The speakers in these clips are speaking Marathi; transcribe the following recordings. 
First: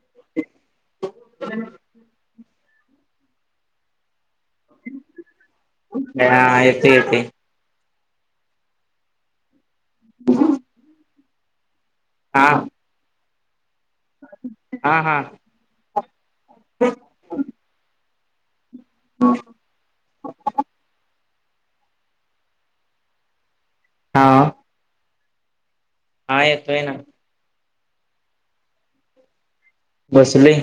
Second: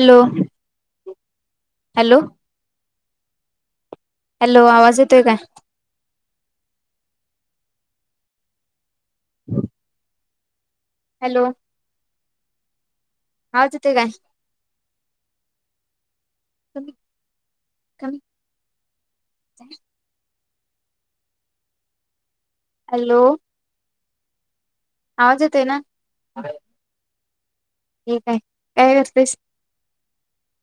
हॅलो हॅलो हॅलो आवाज येतोय का हा येत येते हम हॅलो हा आवाज येतोय काय हा हा क कमी हा हॅलो हा आवाज येतोय का हा येतोय ना ठीक आहे काय करतेस बसलोय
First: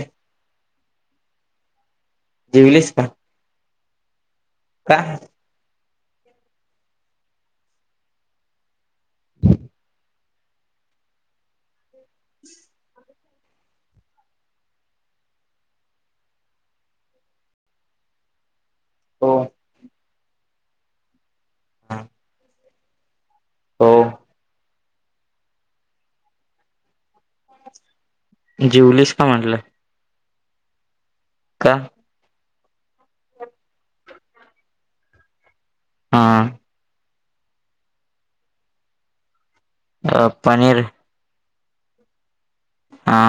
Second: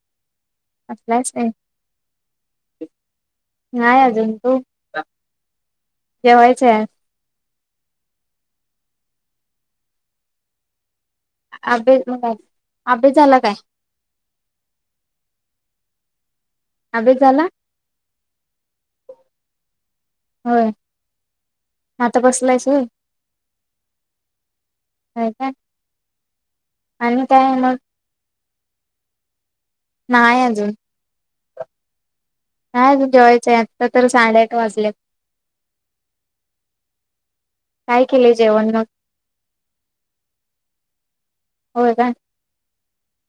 असल्यास काय जेवलीस का नाही अजून तू काय? जेवायचं आभे अबे तू म्हणलंआभ्यस झाला काय? अभ्यास झाला? तो. होय, आता बसलाइस होय. हो होय, काय आणि मग? जेवलीस का म्हटलं? नाही अजून. का? नाई अजून जेवायचंय आत्ता तर साडेआठ वाजलेत. हा. काय केलय जेवण मग? अ पनीर. होय काय. हा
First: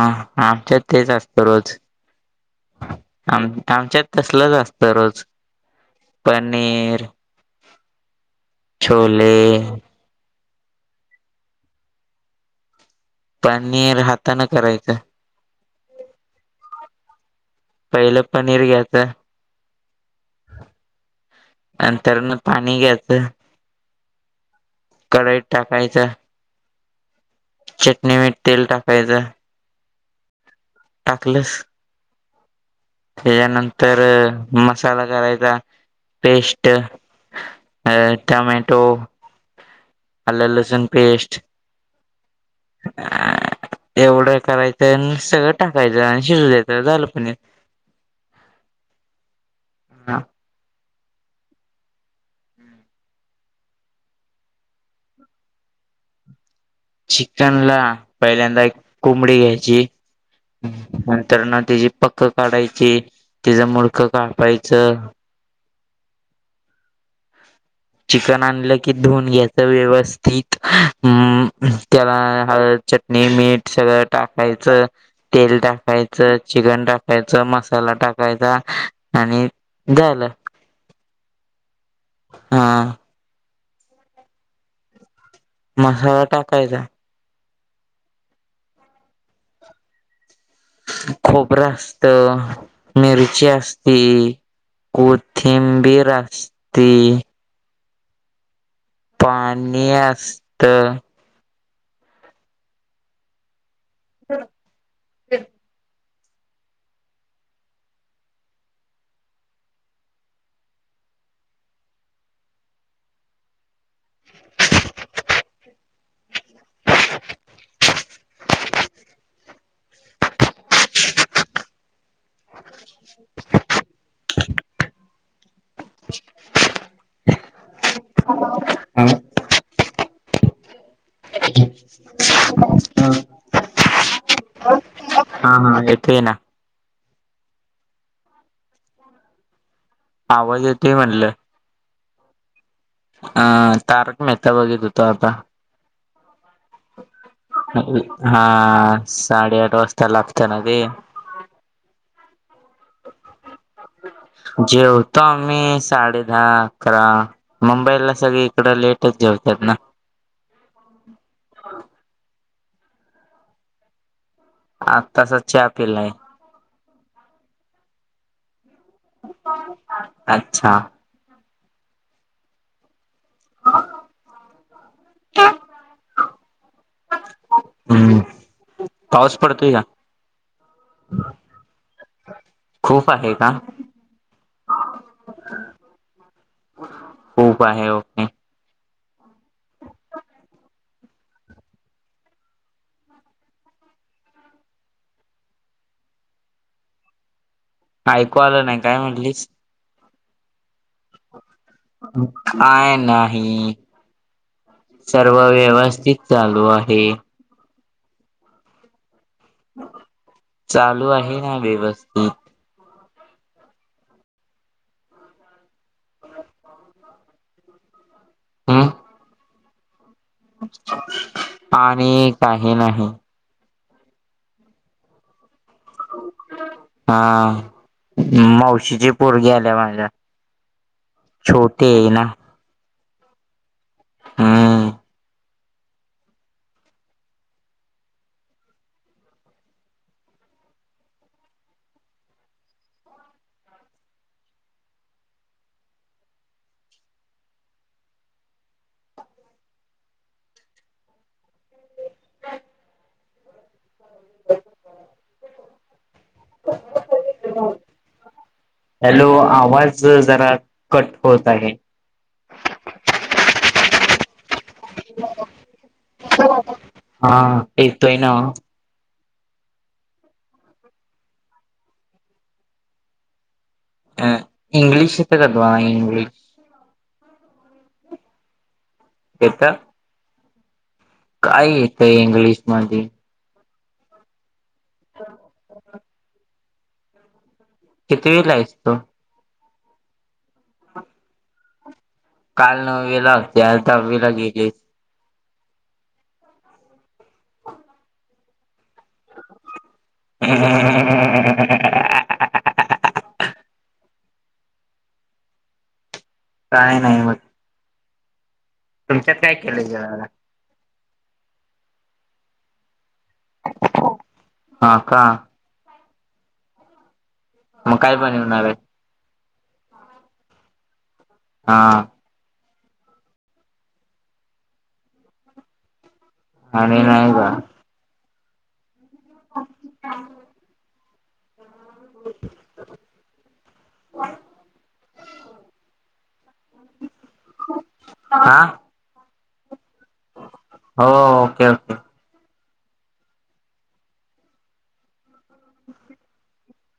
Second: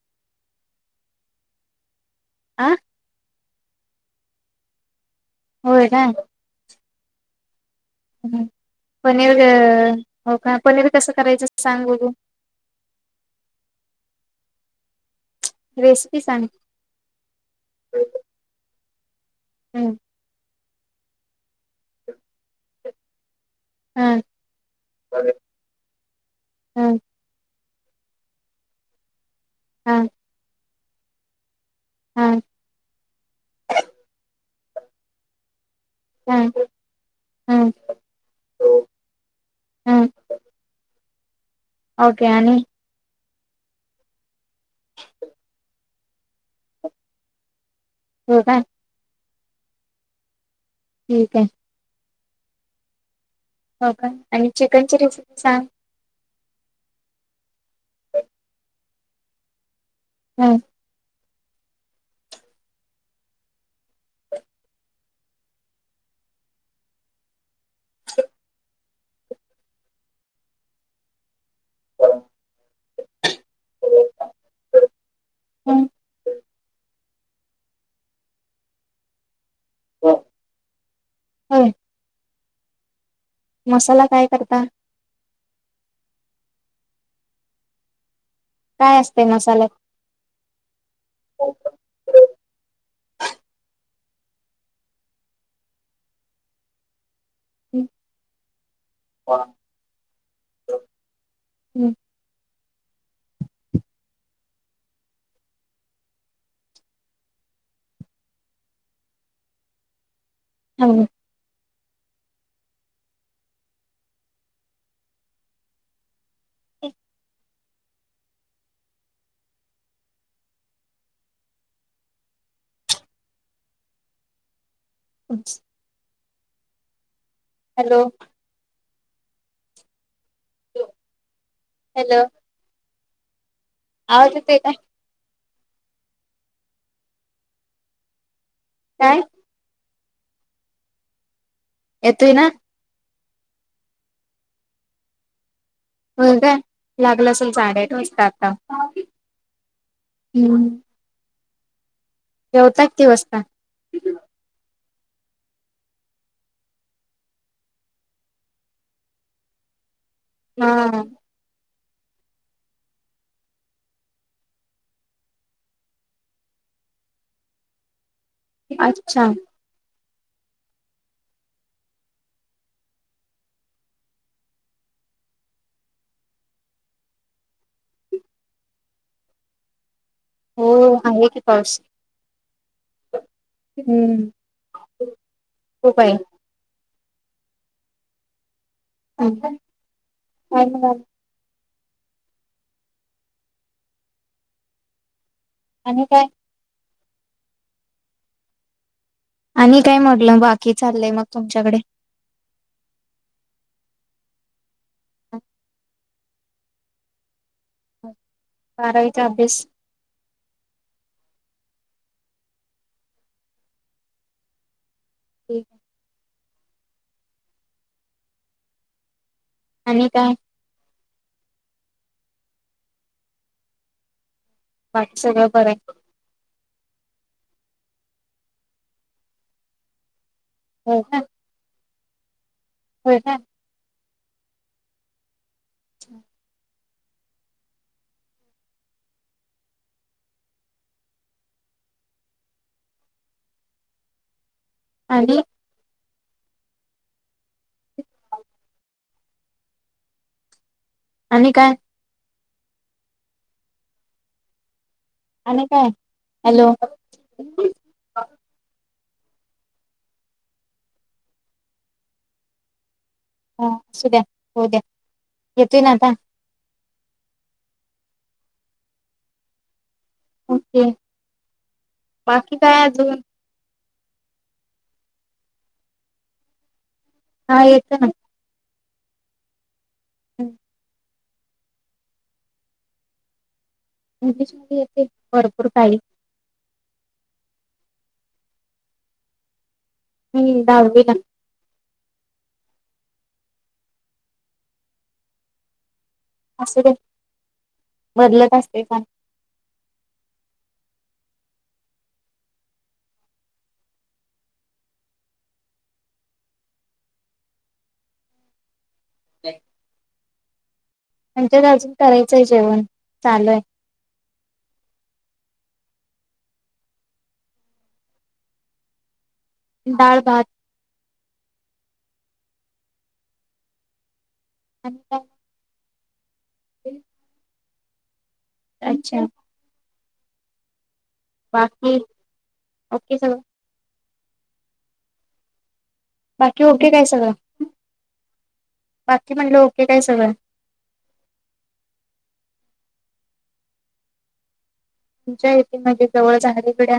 आमच्यात तेच असतं रोज. आ. आम -आमच्यात तसलचं असतं रोज होय पनीर ह पनीर छोले [unintelligible] हो का, पनीर कसं करायचं सांग बघु? पनीर हातानं करायचं. रेसिपी सांग? पहिलं पनीर घ्यायचं हम्म नंतर म पाणी घ्यायचं हं. कढईत टाकायचं हं. चटणी मीठ तेल टाकायचं हं. टाकलस तेज्यानंतर मसाला करायचा पेस्ट ओके अ टामॅटो आल्ल लसून पेस्ट ओके आणि. एवढं करायचं आणि सगळं टाकायचं आणि शिजु द्यायचं झालं पनीर. होय काय. हा. ठीक हाय. हो काय, आणि चिकन चि रेसिपी सांग. चिकन ला पहिल्यांदा एक कोंबडी घ्यायची हम्म. तर ना त्याची पक्कं काढायची, तीच मुडकं कापायचं. चिकन आणलं की धुवून घ्याच व्यवस्थित अं त्याला हळद चटणी मीठ सगळं टाकायचं. तेल हं. टाकायचं चिकन टाक कायच मसाला टाकायचा आणि झालं. होय. हां. मसाला काय करता? मसाला टाकायचा. काय असते मसाल्यात? खोबर असत, मिरची असती, कोथिंबीर असती. [inaudible] पाणी असत, हम्म [unintelligible] हम [inaudible] [inaudible] अच्छ [inaudible] हॅलो हां. हॅलो हां. आवाज येतोय काय? हां हां येतोय ना. काय? आवाज येतोय म्हणलं. येतोय ना? आ तारक मेहता बघीत होतो आता. होय काय. हा साडे-आठ वाजता लागत ना हं. ते. हा [unintelligible] जेवता किती वाजता? जेवतो आम्ही साडे-दहा-अकरा मुंबईला सगळी इकड लेटच जेवतात ना. हा आतासा चहा पिलाय. अच्छा. अच्छा. काय. हम्म पाऊस पडतोय का? हो आहे की पाऊस. खूप आहे का? हम्म खूप आहे. खूप आहे ओके. अछा अ ह [unintelligible] आणि काय? ऐकू आलं नाही काय म्हनल. आणि काय म्हटलं? बाकी चाललंय मग? तुमच्याकडे? काय नाही. सर्व व्यवस्थित चालू आहे. बारावी. चालू आहे ना व्यवस्थित? ठीक हं आणि काय? आणि काही नाही. बाकी सगळं बरं आहे? हां... मावशीची पोरगी आल्या माझ्या. हो काय. ते एइना? होय काय. हां... [inaudible] आणि आणि काय ह [inaudible] ह [unintelligible] आणि काय. हॅलो, हॅलो, आवाज जरा कट होत आहे. ह असू द्या होउद्या येतोय ना आता, हा येतोय ना. ओके. बाकी काय अजून, अ इंग्लिश तर कधवा इंग्लिश [unintelligible] हा येतं ना. येतं. हम् [unintelligible] काय येतंय इंग्लिश मध्ये, मुलींशी येथे भरपूर काळी कितीविला आहेस तू? हम्म, दहावीला काल नववीला होती आज दहावीला गेलीस? असू द्या हो [unintelligible] बदलत असते का [unintelligible] काय नाही मग तुमच्यात काय केलं जेवायला? म्हणजेच अजून करायचंय जेवण चालूय. हा का मग काय बनवनार आहे? डाळ, भात हा आणि काय आणि नाही काय अच्छा [inaudible] बाकी ओके सगळं, वा [unintelligible] बाकी ओके काय सगळं हा बाकी म्हणलं ओके, काय सगळं हो ओके ओके तुमच्या येथे म्हणजे जवळच सगळीकडे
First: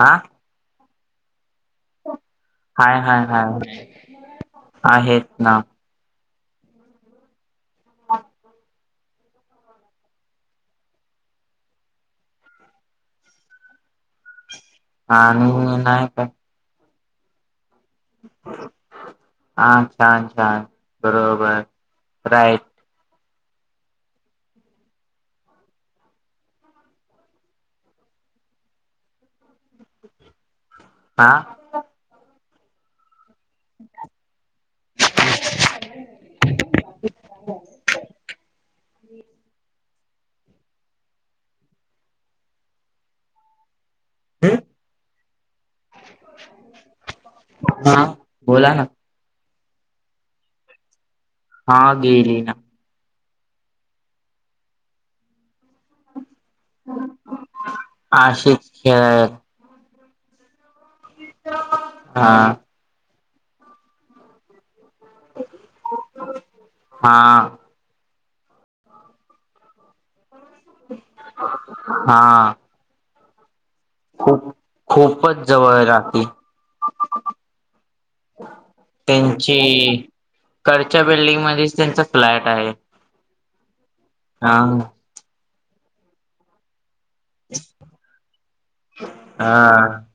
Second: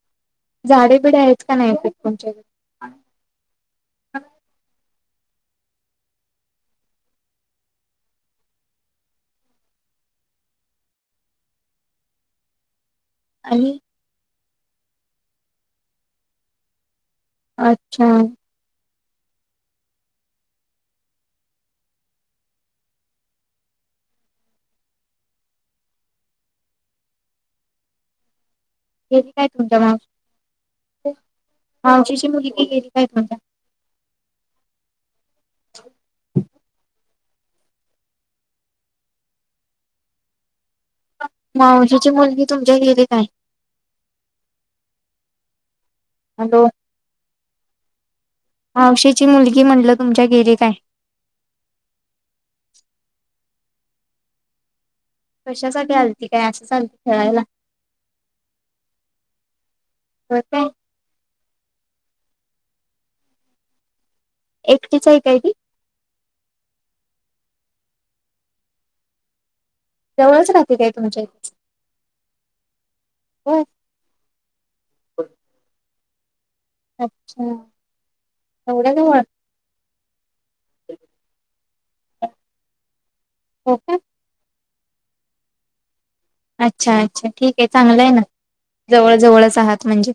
हा झाडे बिडे आहेत ना हाय हाय हाय आहेत ना अच्छा आणि हा आणि नाही काय अच्छा हा छान छान बरोबर राईट गेली काय म्हटल त मावशी हा मावशीची मुलगी गेली काय म्हटल [unintelligible] ह [unintelligible] मावशी ची मुलगी तुमच्या गेली का आहे? हम हॅलो, हा बोला ना मावशिची मुलगी की म्हटलं तुमच्या गेली काय हा गेली ना कशासाठी आलती काय असंच आलती खेळायला आशिष खेळायला होतय हा एकटीच आहे काय ती हा जवळच राहते काय तुमच्या इथच हा होय खूप खूपच जवळ राहीती अच्छा एवढ्या जवळ त्यांची करच्या बिल्डिंगमध्येच त्यांचा फ्लॅट आहे ओके हा अच्छा अच्छा ठीक आहे चांगलं आहे ना जवळ जवळच हा आहात म्हणजे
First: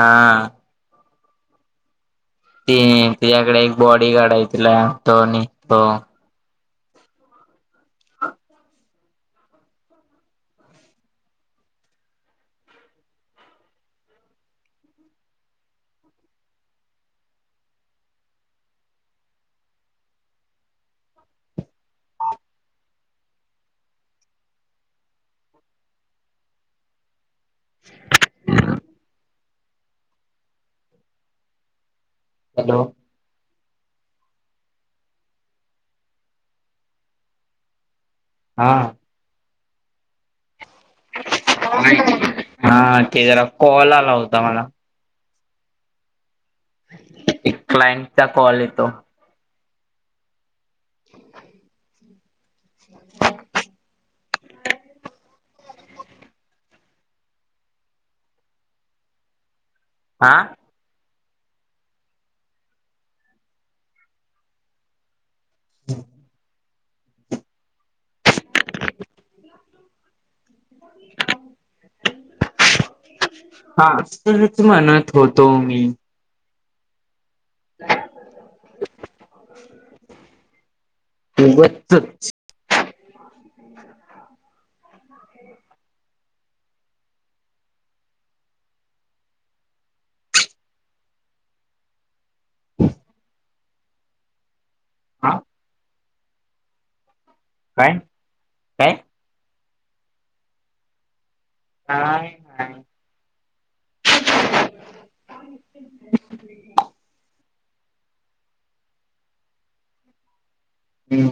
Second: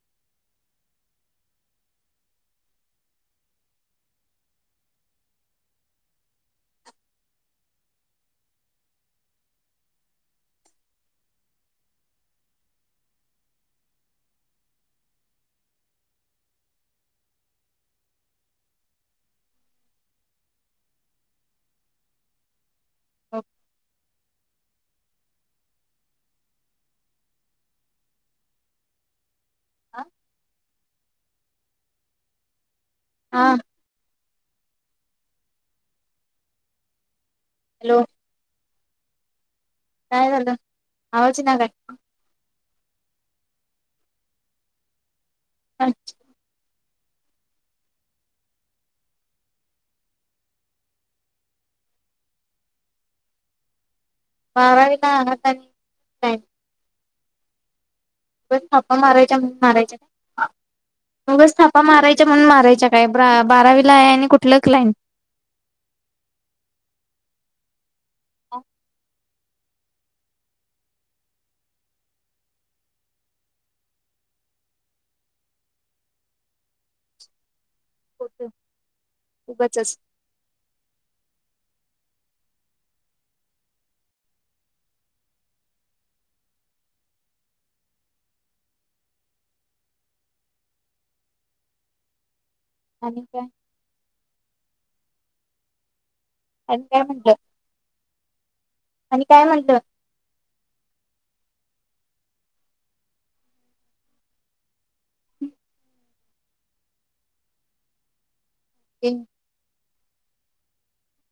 हा ती तिच्या्याकडे एक बॉडी गार्ड आहे तिला दोनी भाऊ ह [unintelligible] हा हॅलो हा हॅलो हा काय झाले हा ते जरा कॉल आला होता मला अच्छा एक क्लायंटचा कॉल येतो [unintelligible] [unintelligible] बारवीला आहात [inaudible] उगाच थापा मारायच्या म्हणून मारायच्या हा ना उगाच थापा मारायच्या म्हणून मारायच्या काय ब बारावीला आहे आणि कुठलंच क्लायंट हम [unintelligible] हा असच म्हणत होतो मी खोट उगचच उगचचं आणि काय हा आणि का म्हटलं काय काय आणि काय म्हणलं काय नाही [inaudible] हम्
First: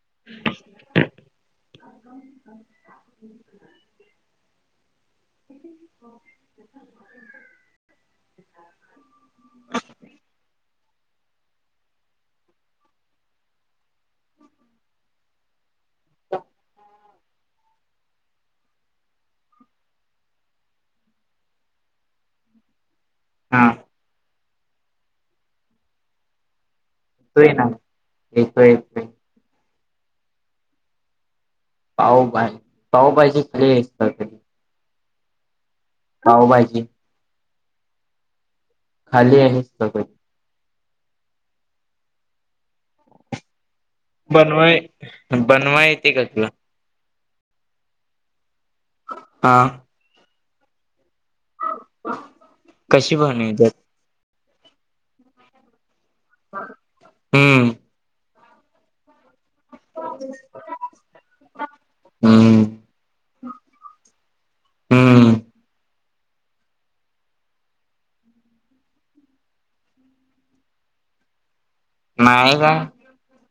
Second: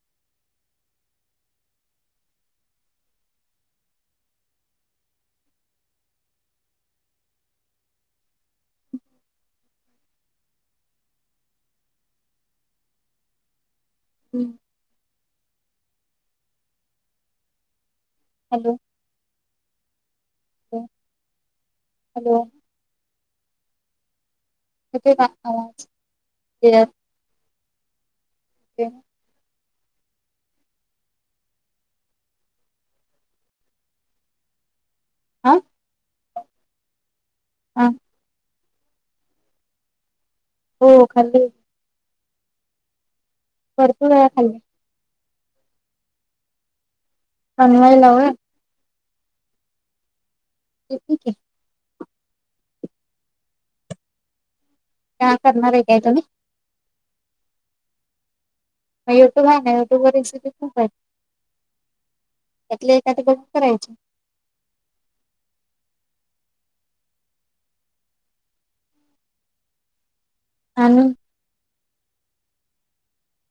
[unintelligible] [unintelligible] [unintelligible] हम्म [unintelligible] हॅलो हॅलो हॅलो हा येतोय काय आवाज क्लियर येतोय, येतोय. [unintelligible] आं? पावभाजी हां. खाल्ली आहेत सगळी हो खाल्ली. भरपूर वेळा खाल्ली बनवाय-बनवाय येते का तुला? बनवायला होय? हां. ते ठीक आहे. कशी बनिवत्यात? का करणार आहे काय तुम्ही? हम्म. युट्यूब आहे ना युट्यूब वर रसिपी खूप आहेत. हम्म त्यातले एखादी बघुन बघ करायची. हम्म आणि [unintelligible]